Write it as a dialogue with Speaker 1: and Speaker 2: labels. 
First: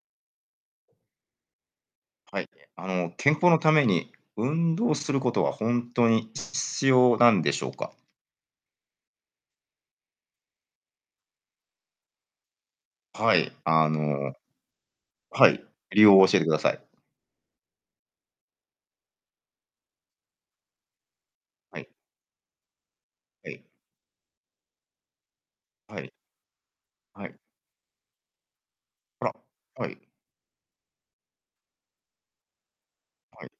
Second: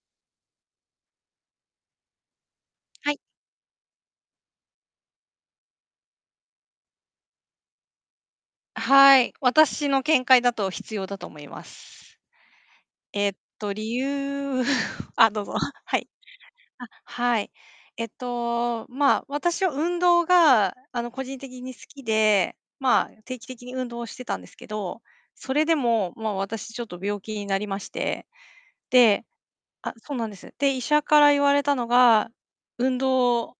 Speaker 1: はい。え、あの、
Speaker 2: はい。
Speaker 1: 健康のために、運動することはほんとに必要なんでしょうか？
Speaker 2: あ、はい、私の見解だと必要だと思います。えっ
Speaker 1: はい。
Speaker 2: と、
Speaker 1: あ
Speaker 2: 理
Speaker 1: の
Speaker 2: 由 あ、どう
Speaker 1: は
Speaker 2: ぞ、
Speaker 1: い、
Speaker 2: は
Speaker 1: 理
Speaker 2: い。
Speaker 1: 由を教えてください。
Speaker 2: あ、はい。えっと、まあ、私は運動があの、個人的に
Speaker 1: は
Speaker 2: 好
Speaker 1: い。
Speaker 2: きで、まあ、定期
Speaker 1: はい。
Speaker 2: 的に運動をしてたんですけど、それで
Speaker 1: はい。
Speaker 2: も、ま、私ちょっと病
Speaker 1: は
Speaker 2: 気
Speaker 1: い。
Speaker 2: になりまして。で
Speaker 1: あら、は
Speaker 2: あ、
Speaker 1: い。
Speaker 2: そうなんです。で、医者から言われたのが、運動
Speaker 1: はい。